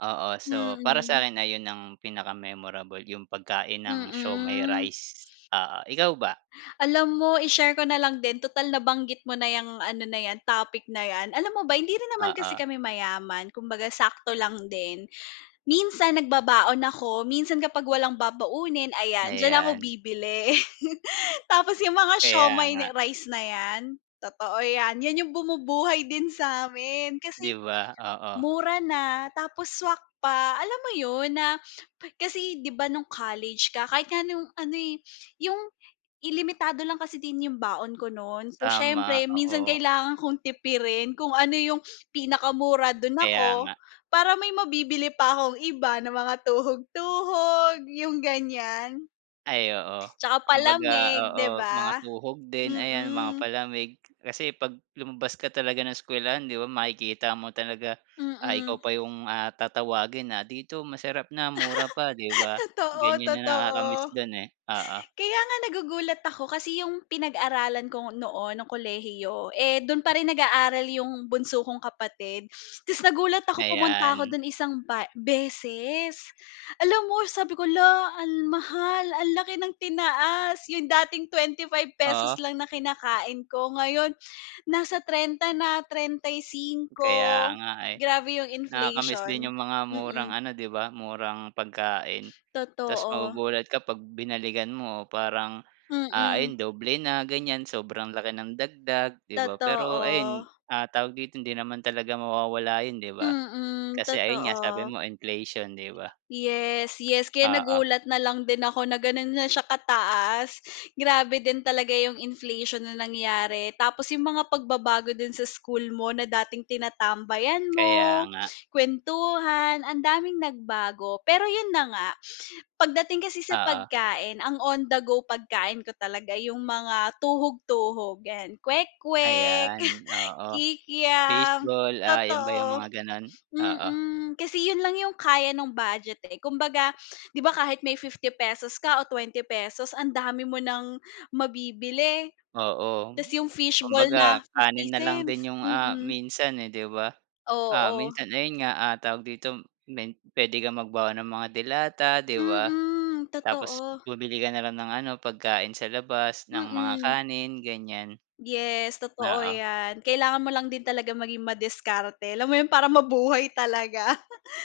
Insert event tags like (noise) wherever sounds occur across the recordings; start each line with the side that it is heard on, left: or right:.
right: Oo, so para
left: Mm.
right: sa'kin ay yun ang pinaka-memorable yung pagkain ng shomai
left: Mm.
right: rice. Oo ikaw ba?
left: Alam mo i-share ko na lang din tutal nabanggit mo na 'yang ano na 'yan, topic na 'yan, alam mo ba hindi rin naman kasi
right: Oo.
left: kami mayaman kumbaga sakto lang din. Minsan nagbabaon ako, minsan kapag walang babaunin ayan diyan ako
right: Ayan.
left: bibili. (chuckles) Tapos 'yong mga
right: Kaya
left: siomai na
right: nga.
left: rice na 'yan? Totoo 'yan 'yan 'yong bumubuhay din sa amin
right: Di
left: kasi
right: ba oo.
left: mura na tapos swak pa, alam mo 'yon na Kasi 'di ba nung college ka kahit nga ano eh, yong i limitado lang kasi din 'yong baon ko no'n, so
right: Tama
left: siyempre minsan
right: oo.
left: kailangan kong tipirin kung ano 'yong pinakamura do'n
right: Kaya
left: ako.
right: nga.
left: Para may mabibili pa akong iba na mga tuhog-tuhog, yung ganyan.
right: Ay oo.
left: Tsaka
right: Kumbaga
left: palamig,
right: oo,
left: di
right: mga
left: ba?
right: tuhog din ayan mga
left: Mm.
right: palamig kasi 'pag lumabas ka talaga ng eskuwelahan 'di ba makikita mo talaga. Ah,
left: Mm.
right: ikaw pa 'yong, ah, tatawagin na dito masarap na mura pa, 'di
left: (laughs)
right: ba?
left: Totoo,
right: Ganyan na nakaka-miss
left: totoo.
right: do'n eh. Oo.
left: Kaya nga nagugulat ako kasi 'yong pinag-aralan ko noon ng kolehiyo, eh doon pa rin nag-aaral 'yong bunso kong kapatid. Tas nagulat ako pumunta ako
right: Ayan.
left: do'n isang ba beses. Alam mo sabi ko, luh ang mahal ang laki ng tinaas 'yong dating ₱25
right: Oo.
left: lang na kinakain ko ngayon, nasa 30 na trentay
right: Kaya
left: singko.
right: nga eh.
left: Grabe 'yong
right: Nakaka-miss din
left: inflation.
right: yung mga murang
left: Mm.
right: ano, 'di ba murang pagkain. Tas
left: Totoo.
right: magugulat ka 'pag binalikan mo parang, ah, ayon
left: Mm.
right: doble na ganyan sobrang laki ng dagdag, di ba. Pero ayun,
left: Totoo.
right: ah, tawag dito hindi naman talaga mawawala yun, 'di ba.
left: Mm,
right: Kasi ayun nga sabi
left: totoo.
right: mo inflation, 'di ba.
left: Yes, yes, kaya
right: Oo.
left: nagulat na lang din ako na ganon na siya kataas, grabe din talaga yung inflation na nangyari. Tapos yung mga pagbabago din sa school mo na dating tinatambayan
right: Kaya
left: mo,
right: nga.
left: kwentuhan, ang daming nagbago. Pero yun na nga, pagdating kasi sa
right: Oo.
left: pagkain ang on the go pagkain ko talaga yung mga tuhog-tuhog yan kwek-kwek,
right: Ayan oo.
left: kikiam.
right: Baseball, ah, yun ba yung
left: Totoo.
right: mga ganon. Oo.
left: Mm, kasi yun lang yung kaya nung budget eh, kumbaga, di ba kahit may ₱50 ka o ₱20 ang dami mo ng mabibili.
right: Oo.
left: Tas yung fish ball na
right: Kumbaga
left: fifty
right: kanin na lang
left: cents
right: din yung, ah,
left: mm.
right: minsan eh 'di ba. Ah,
left: Oo.
right: minsan ayun nga, ah, tawag dito men puwede kang magbaon ng mga delata, 'di ba.
left: Mm,
right: Tapos
left: totoo.
right: bumili ka na lang ng ano, pagkain sa labas ng mga
left: Mm.
right: kanin, ganyan.
left: Yes, totoo
right: Oo.
left: 'yan. Kailangan mo lang din talaga maging madiskarte alam mo 'yon para mabuhay talaga.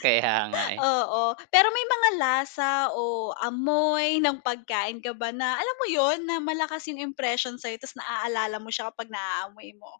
right: Kaya nga eh.
left: Oo, pero may mga lasa o amoy ng pagkain ka ba na, alam mo yun na malakas yung impression sa'yo tas na-aalala mo sya kapag naamoy mo?